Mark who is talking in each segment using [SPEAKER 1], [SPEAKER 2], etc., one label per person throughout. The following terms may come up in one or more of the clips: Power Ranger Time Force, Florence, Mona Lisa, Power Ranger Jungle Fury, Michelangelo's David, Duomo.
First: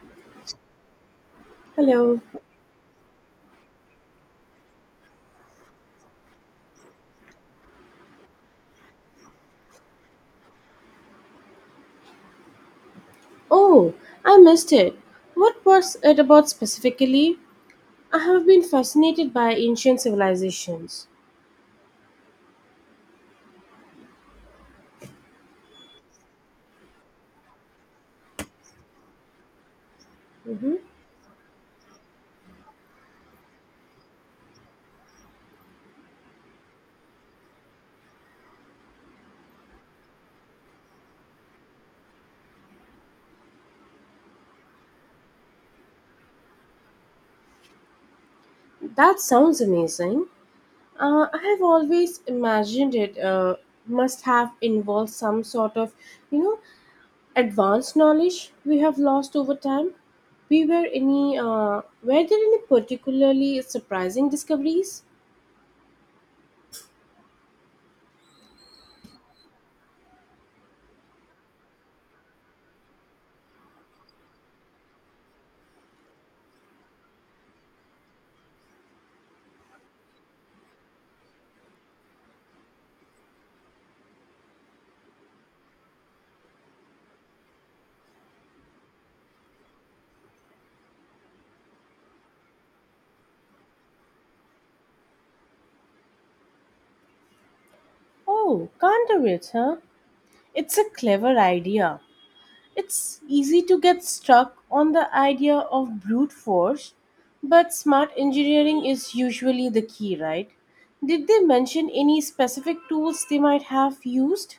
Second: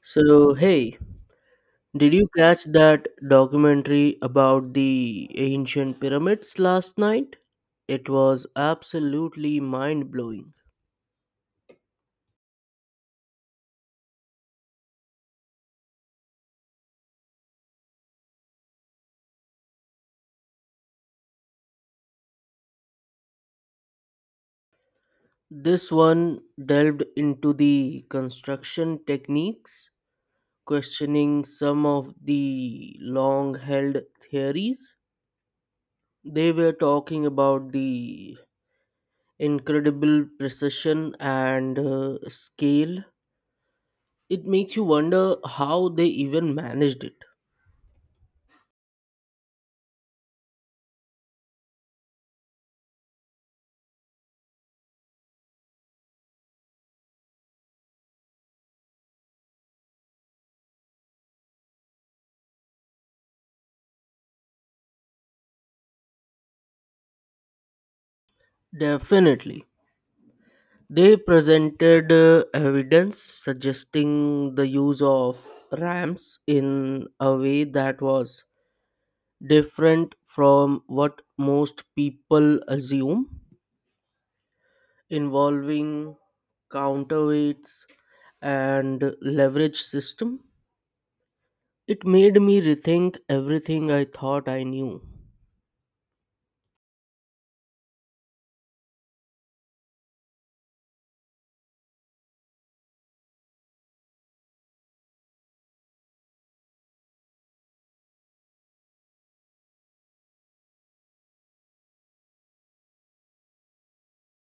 [SPEAKER 1] So, hey, did
[SPEAKER 2] Hello.
[SPEAKER 1] you catch that documentary about the ancient pyramids last night? It was absolutely mind blowing.
[SPEAKER 2] Oh, I missed it. What was it about specifically? I have been fascinated by ancient civilizations.
[SPEAKER 1] This one delved into the construction techniques,
[SPEAKER 2] Hmm.
[SPEAKER 1] questioning some of the long held theories. They were talking about the incredible precision and scale. It makes you wonder how they even managed it.
[SPEAKER 2] That sounds amazing. I have always imagined it must have involved some sort of, you know, advanced knowledge we have lost over time. We were any were there any particularly surprising discoveries?
[SPEAKER 1] Definitely. They presented evidence suggesting the use of ramps in a way that was different from what most people assume, involving counterweights and leverage system. It made me rethink everything I thought I knew.
[SPEAKER 2] Oh, can't do it, huh? It's a clever idea. It's easy to get stuck on the idea of brute force, but smart engineering is usually the key, right? Did they mention any specific tools they might have used?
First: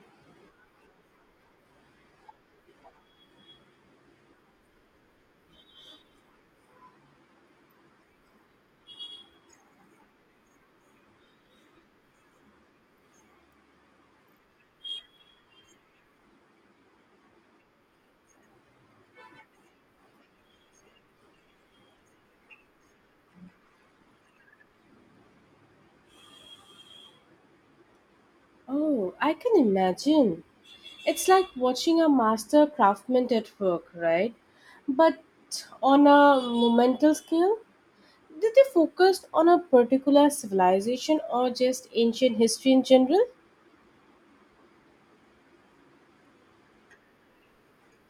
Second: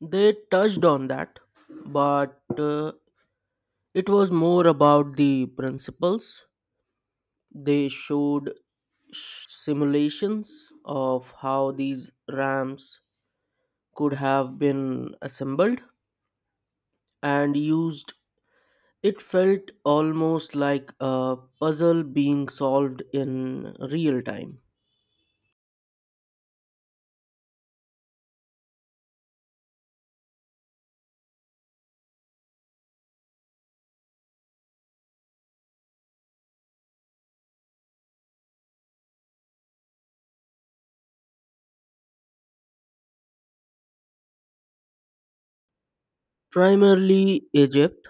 [SPEAKER 1] They touched on that, but it was more about the principles. They showed simulations of how these ramps could have been assembled and used. It felt almost like a puzzle being solved in real time.
[SPEAKER 2] Oh, I can imagine. It's like watching a master craftsman at work, right? But on a monumental scale, did they focus on a particular civilization or just ancient history in general?
[SPEAKER 1] Primarily Egypt,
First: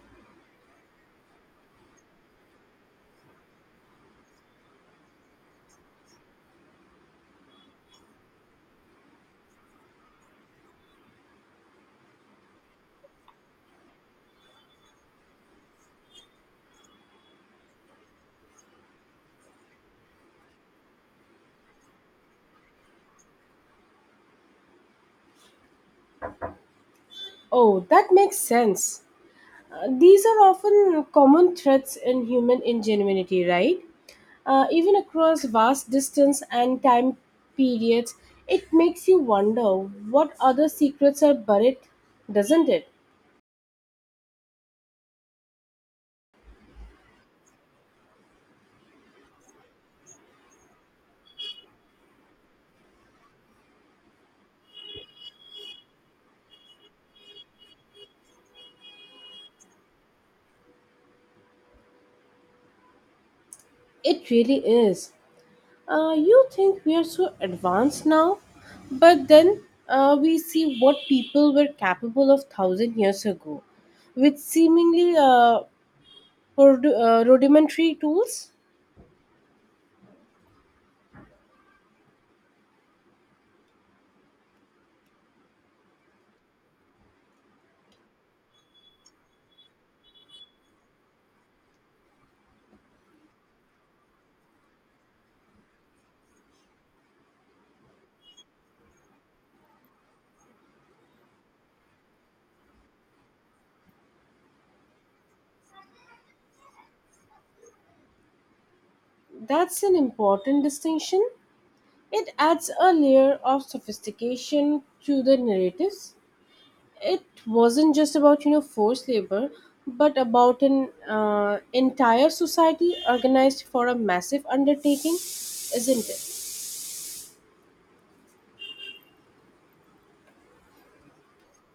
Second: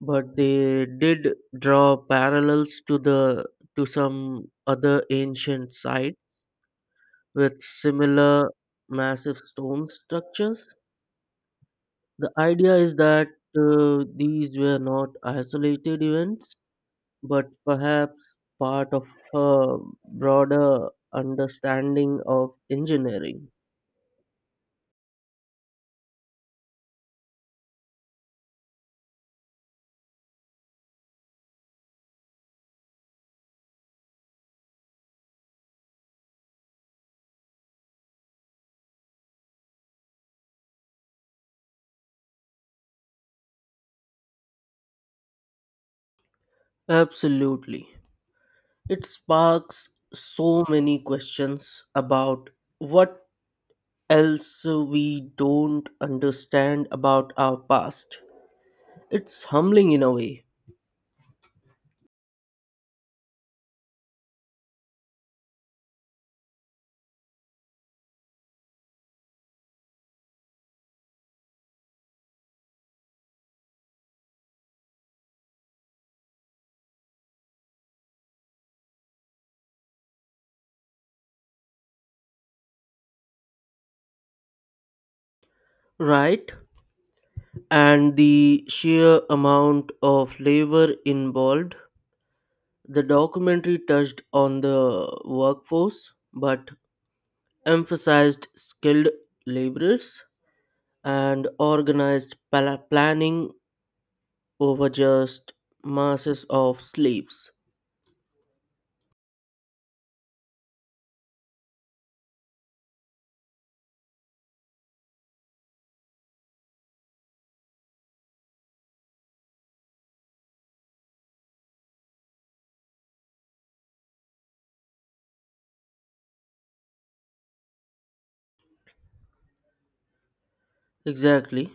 [SPEAKER 1] but they did draw parallels to the to some other ancient sites with similar massive stone structures. The idea is that these were not isolated events but perhaps part of a broader understanding of engineering.
[SPEAKER 2] Oh, that makes sense. These are often common threats in human ingenuity, right? Even across vast distance and time periods, it makes you wonder what other secrets are buried, doesn't it?
[SPEAKER 1] Absolutely. It sparks so many questions about what else we don't understand about our past. It's humbling in a way,
[SPEAKER 2] It really is. You think we are so advanced now, but then we see what people were capable of thousand years ago, with seemingly rudimentary tools.
[SPEAKER 1] right? And the sheer amount of labor involved. The documentary touched on the workforce, but emphasized skilled laborers and organized planning over just masses of slaves.
[SPEAKER 2] That's an important distinction. It adds a layer of sophistication to the narratives. It wasn't just about forced labor, but about an entire society organized for a massive undertaking, isn't it?
[SPEAKER 1] Exactly.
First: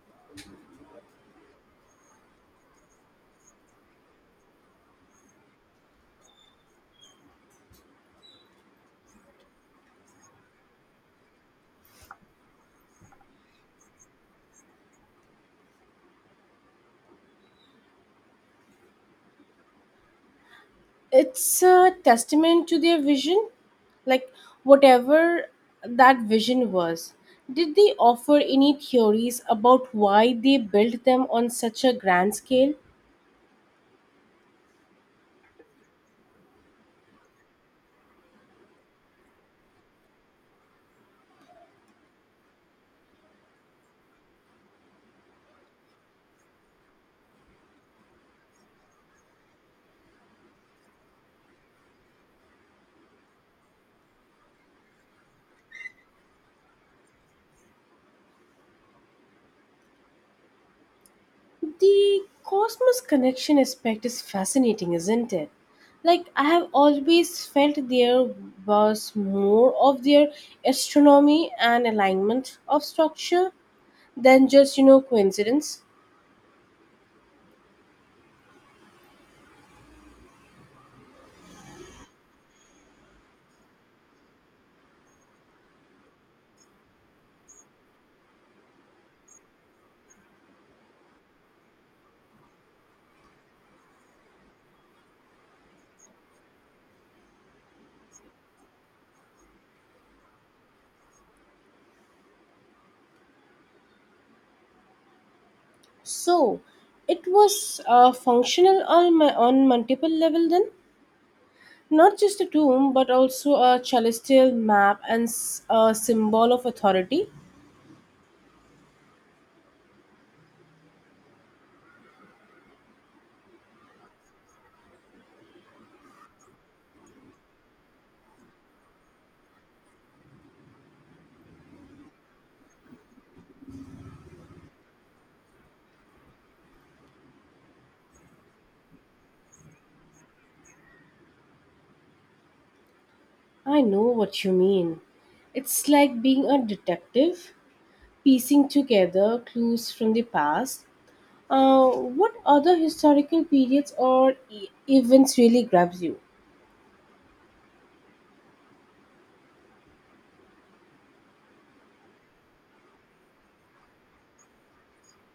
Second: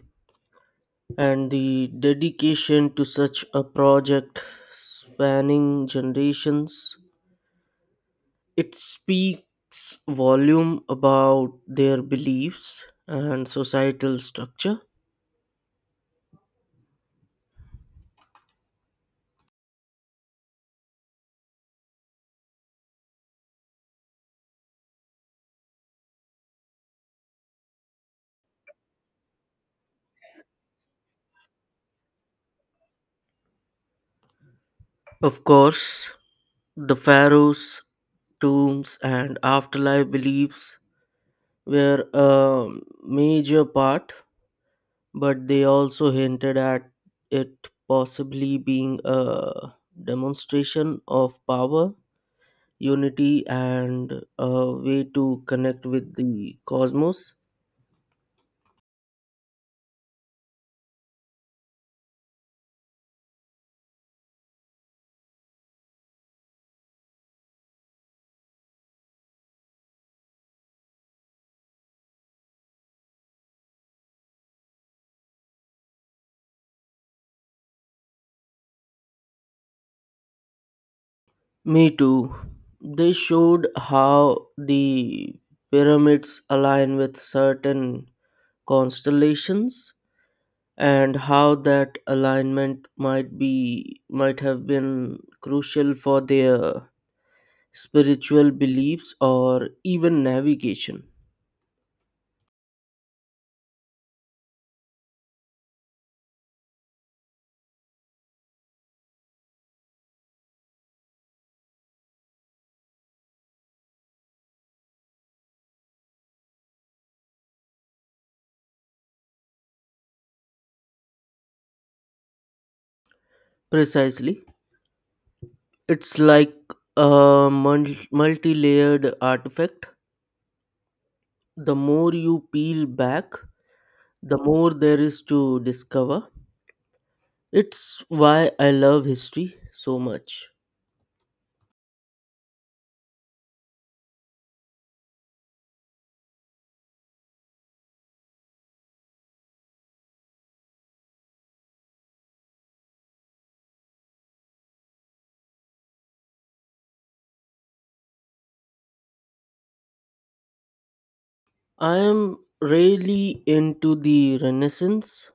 [SPEAKER 1] And the dedication to such a project spanning generations, it speaks volume about their beliefs and societal structure.
[SPEAKER 2] It's a testament to their vision, like whatever that vision was. Did they offer any theories about why they built them on such a grand scale?
[SPEAKER 1] Of course, the pharaohs, tombs, and afterlife beliefs were a major part, but they also hinted at it possibly being a demonstration of power, unity, and a way to connect with the cosmos.
[SPEAKER 2] The cosmos connection aspect is fascinating, isn't it? Like, I have always felt there was more of their astronomy and alignment of structure than just, you know, coincidence.
[SPEAKER 1] Me too. They showed how the pyramids align with certain constellations and how that alignment might have been crucial for their spiritual beliefs, or even navigation.
[SPEAKER 2] So, it was functional on, my, on multiple level then? Not just a tomb, but also a celestial map and a symbol of authority.
[SPEAKER 1] Precisely. It's like a multi layered artifact. The more you peel back, the more there is to discover. It's why I love history so much.
[SPEAKER 2] I know what you mean. It's like being a detective piecing together clues from the past. What other historical periods or events really grabs you?
[SPEAKER 1] I am really into the Renaissance,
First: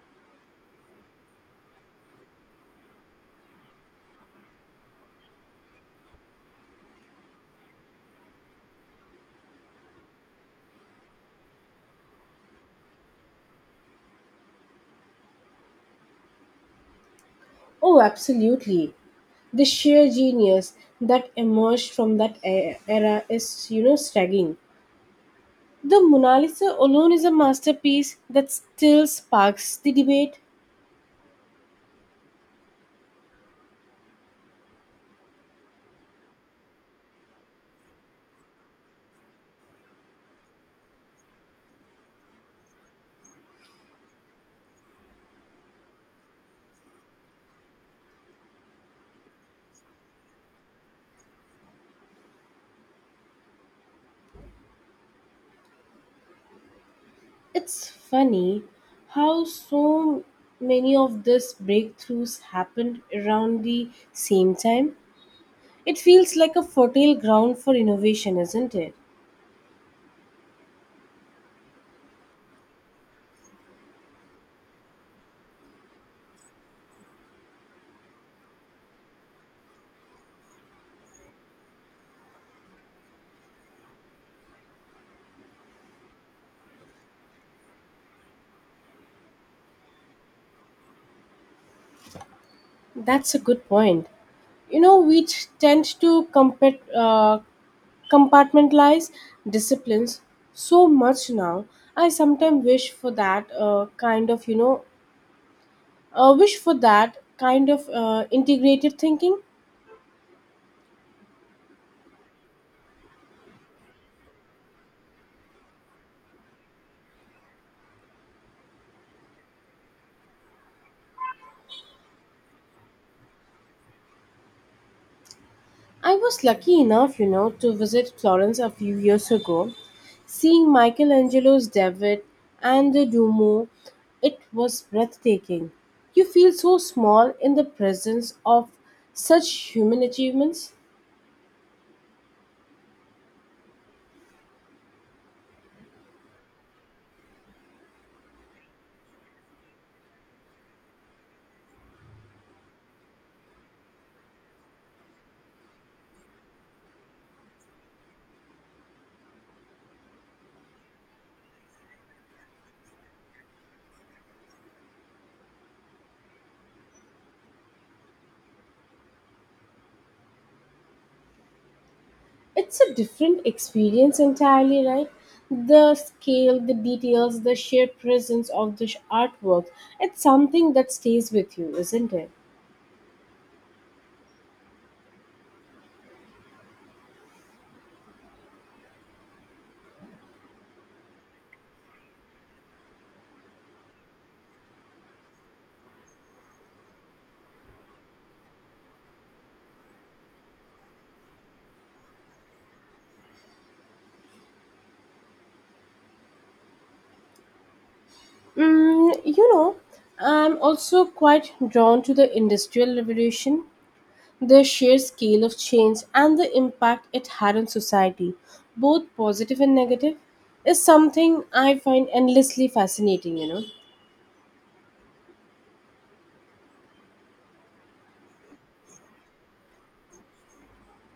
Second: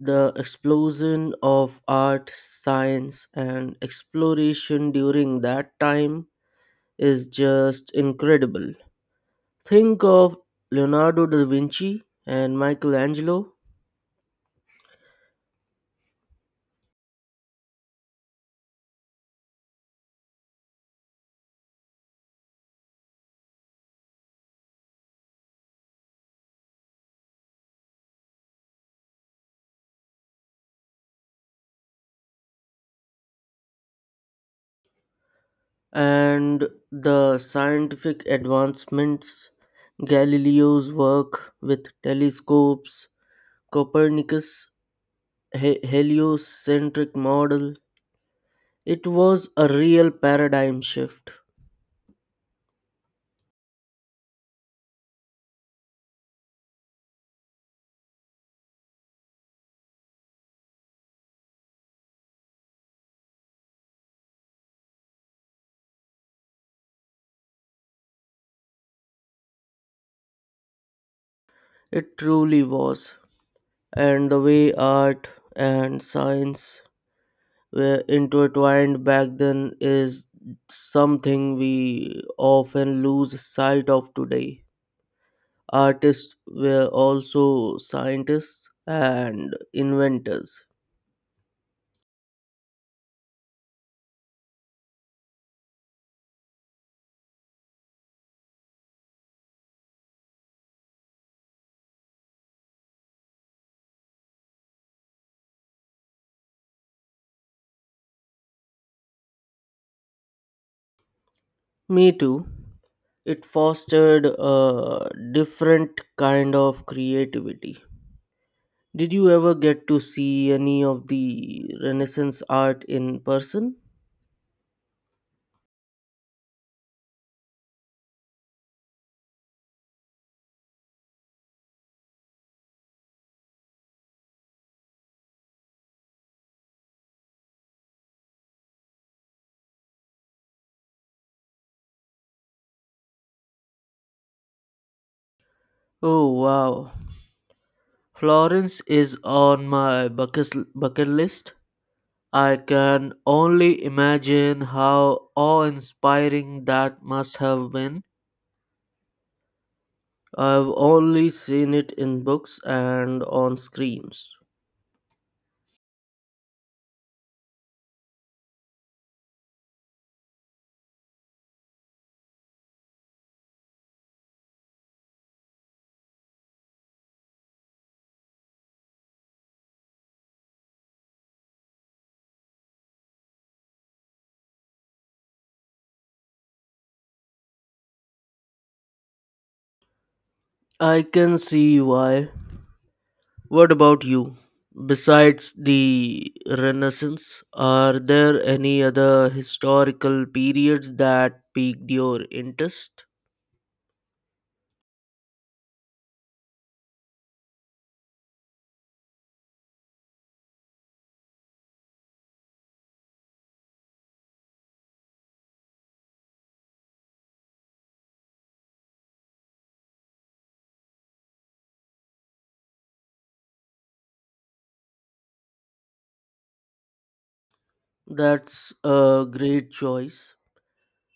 [SPEAKER 1] the explosion of art, science, and exploration during that time is just incredible. Think of Leonardo da Vinci and Michelangelo,
[SPEAKER 2] Oh, absolutely. The sheer genius that emerged from that era is, you know, staggering. The Mona Lisa alone is a masterpiece that still sparks the debate.
[SPEAKER 1] and the scientific advancements, Galileo's work with telescopes, Copernicus' heliocentric model. It was a real paradigm shift.
[SPEAKER 2] It's funny how so many of these breakthroughs happened around the same time. It feels like a fertile ground for innovation, isn't it?
[SPEAKER 1] It truly was. And the way art and science were intertwined back then is something we often lose sight of today. Artists were also scientists and inventors.
[SPEAKER 2] That's a good point. You know, we compartmentalize disciplines so much now. I sometimes wish for that kind of, you know, wish for that kind of integrated thinking.
[SPEAKER 1] Me too. It fostered a different kind of creativity. Did you ever get to see any of the Renaissance art in person?
[SPEAKER 2] I was lucky enough, you know, to visit Florence a few years ago. Seeing Michelangelo's David and the Duomo, it was breathtaking. You feel so small in the presence of such human achievements.
[SPEAKER 1] Oh wow. Florence is on my bucket list. I can only imagine how awe inspiring that must have been. I've only seen it in books and on screens.
[SPEAKER 2] It's a different experience entirely, right? The scale, the details, the sheer presence of the artwork, it's something that stays with you, isn't it?
[SPEAKER 1] I can see why. What about you? Besides the Renaissance, are there any other historical periods that piqued your interest?
[SPEAKER 2] Mm, you know, I'm also quite drawn to the Industrial Revolution, the sheer scale of change and the impact it had on society, both positive and negative, is something I find endlessly fascinating, you know.
[SPEAKER 1] That's a great choice.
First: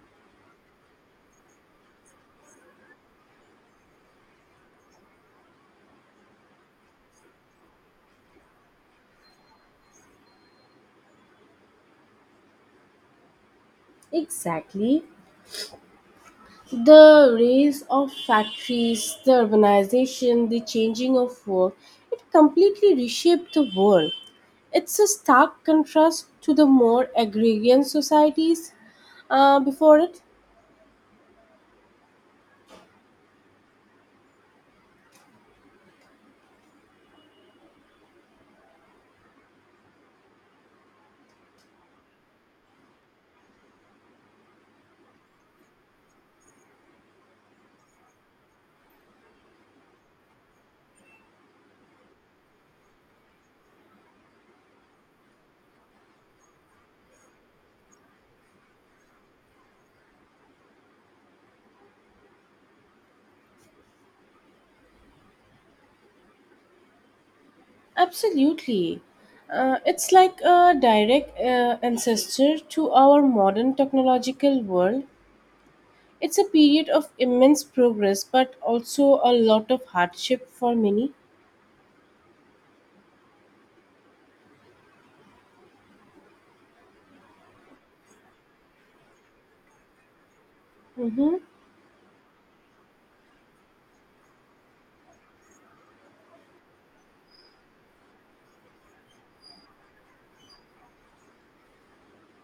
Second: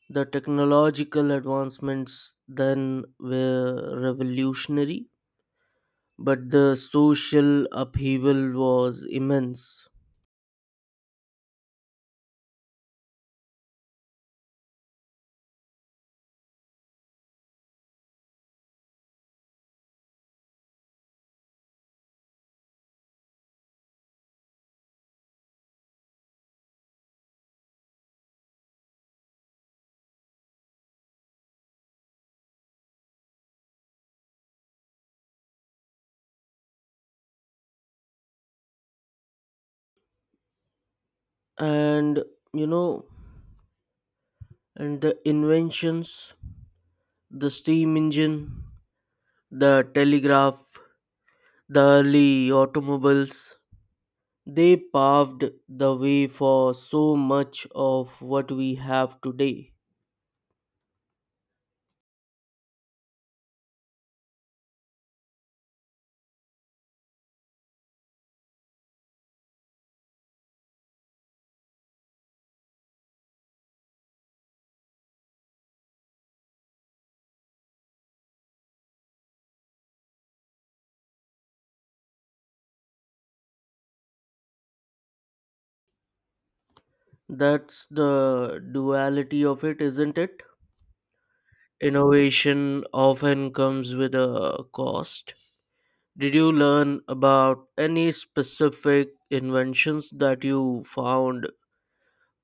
[SPEAKER 1] The technological advancements then were revolutionary, but the social upheaval was immense.
[SPEAKER 2] Exactly. The rise of factories, the urbanization, the changing of work, it completely reshaped the world. It's a stark contrast to the more agrarian societies before it.
[SPEAKER 1] And you know, and the inventions, the steam engine, the telegraph, the early automobiles, they paved the way for so much of what we have today.
[SPEAKER 2] Absolutely. It's like a direct ancestor to our modern technological world. It's a period of immense progress, but also a lot of hardship for many.
[SPEAKER 1] That's the duality of it, isn't it?
[SPEAKER 2] Hmm.
[SPEAKER 1] Innovation often comes with a cost. Did you learn about any specific inventions that you found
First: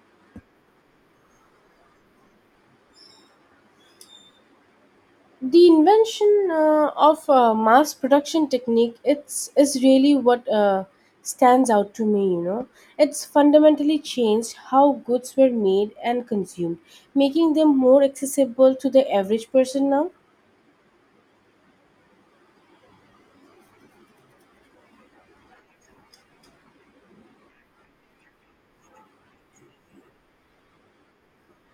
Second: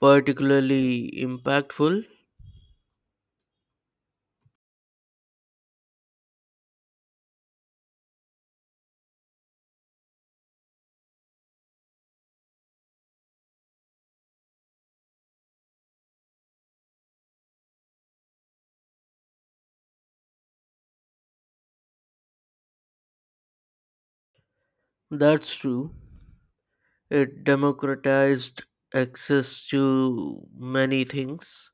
[SPEAKER 1] particularly impactful?
[SPEAKER 2] The invention of mass production technique is really what stands out to me, you know. It's fundamentally changed how goods were made and consumed, making them more accessible to the average person now.
[SPEAKER 1] That's true. It democratized access to many things,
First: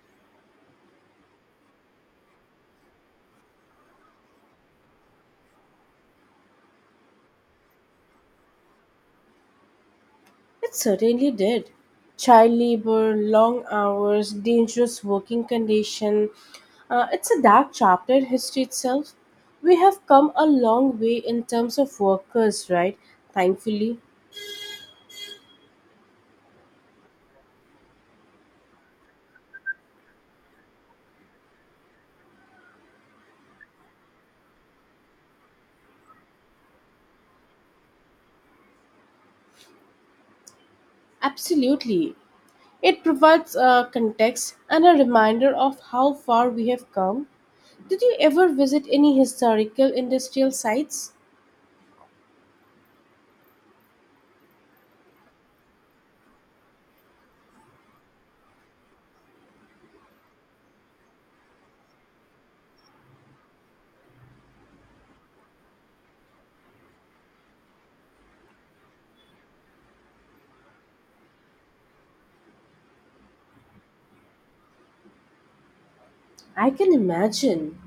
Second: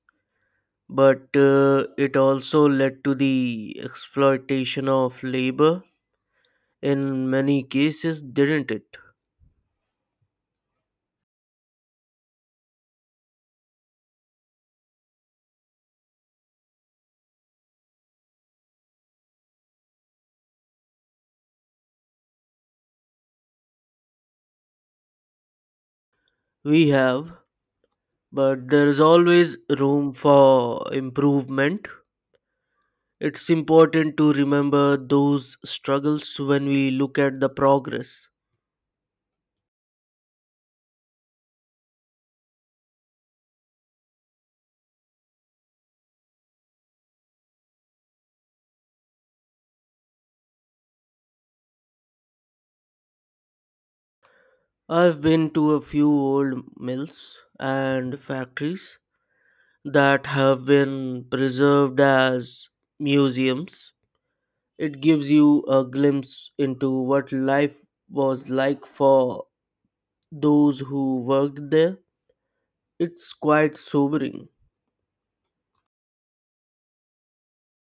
[SPEAKER 1] but it also led to the exploitation of labor in many cases, didn't it?
[SPEAKER 2] It certainly did. Child labor, long hours, dangerous working condition. It's a dark chapter in history itself. We have come a long way in terms of workers, right? Thankfully.
[SPEAKER 1] We have, but there is always room for improvement. It's important to remember those struggles when we look at the progress.
[SPEAKER 2] Absolutely. It provides a context and a reminder of how far we have come. Did you ever visit any historical industrial sites?
[SPEAKER 1] I've been to a few old mills and factories that have been preserved as museums. It gives you a glimpse into what life was like for those who worked there. It's quite sobering.
[SPEAKER 2] I can imagine.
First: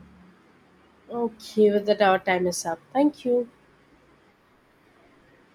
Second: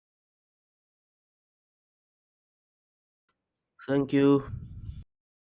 [SPEAKER 2] Okay, with that, our time is up. Thank you.
[SPEAKER 1] Thank you.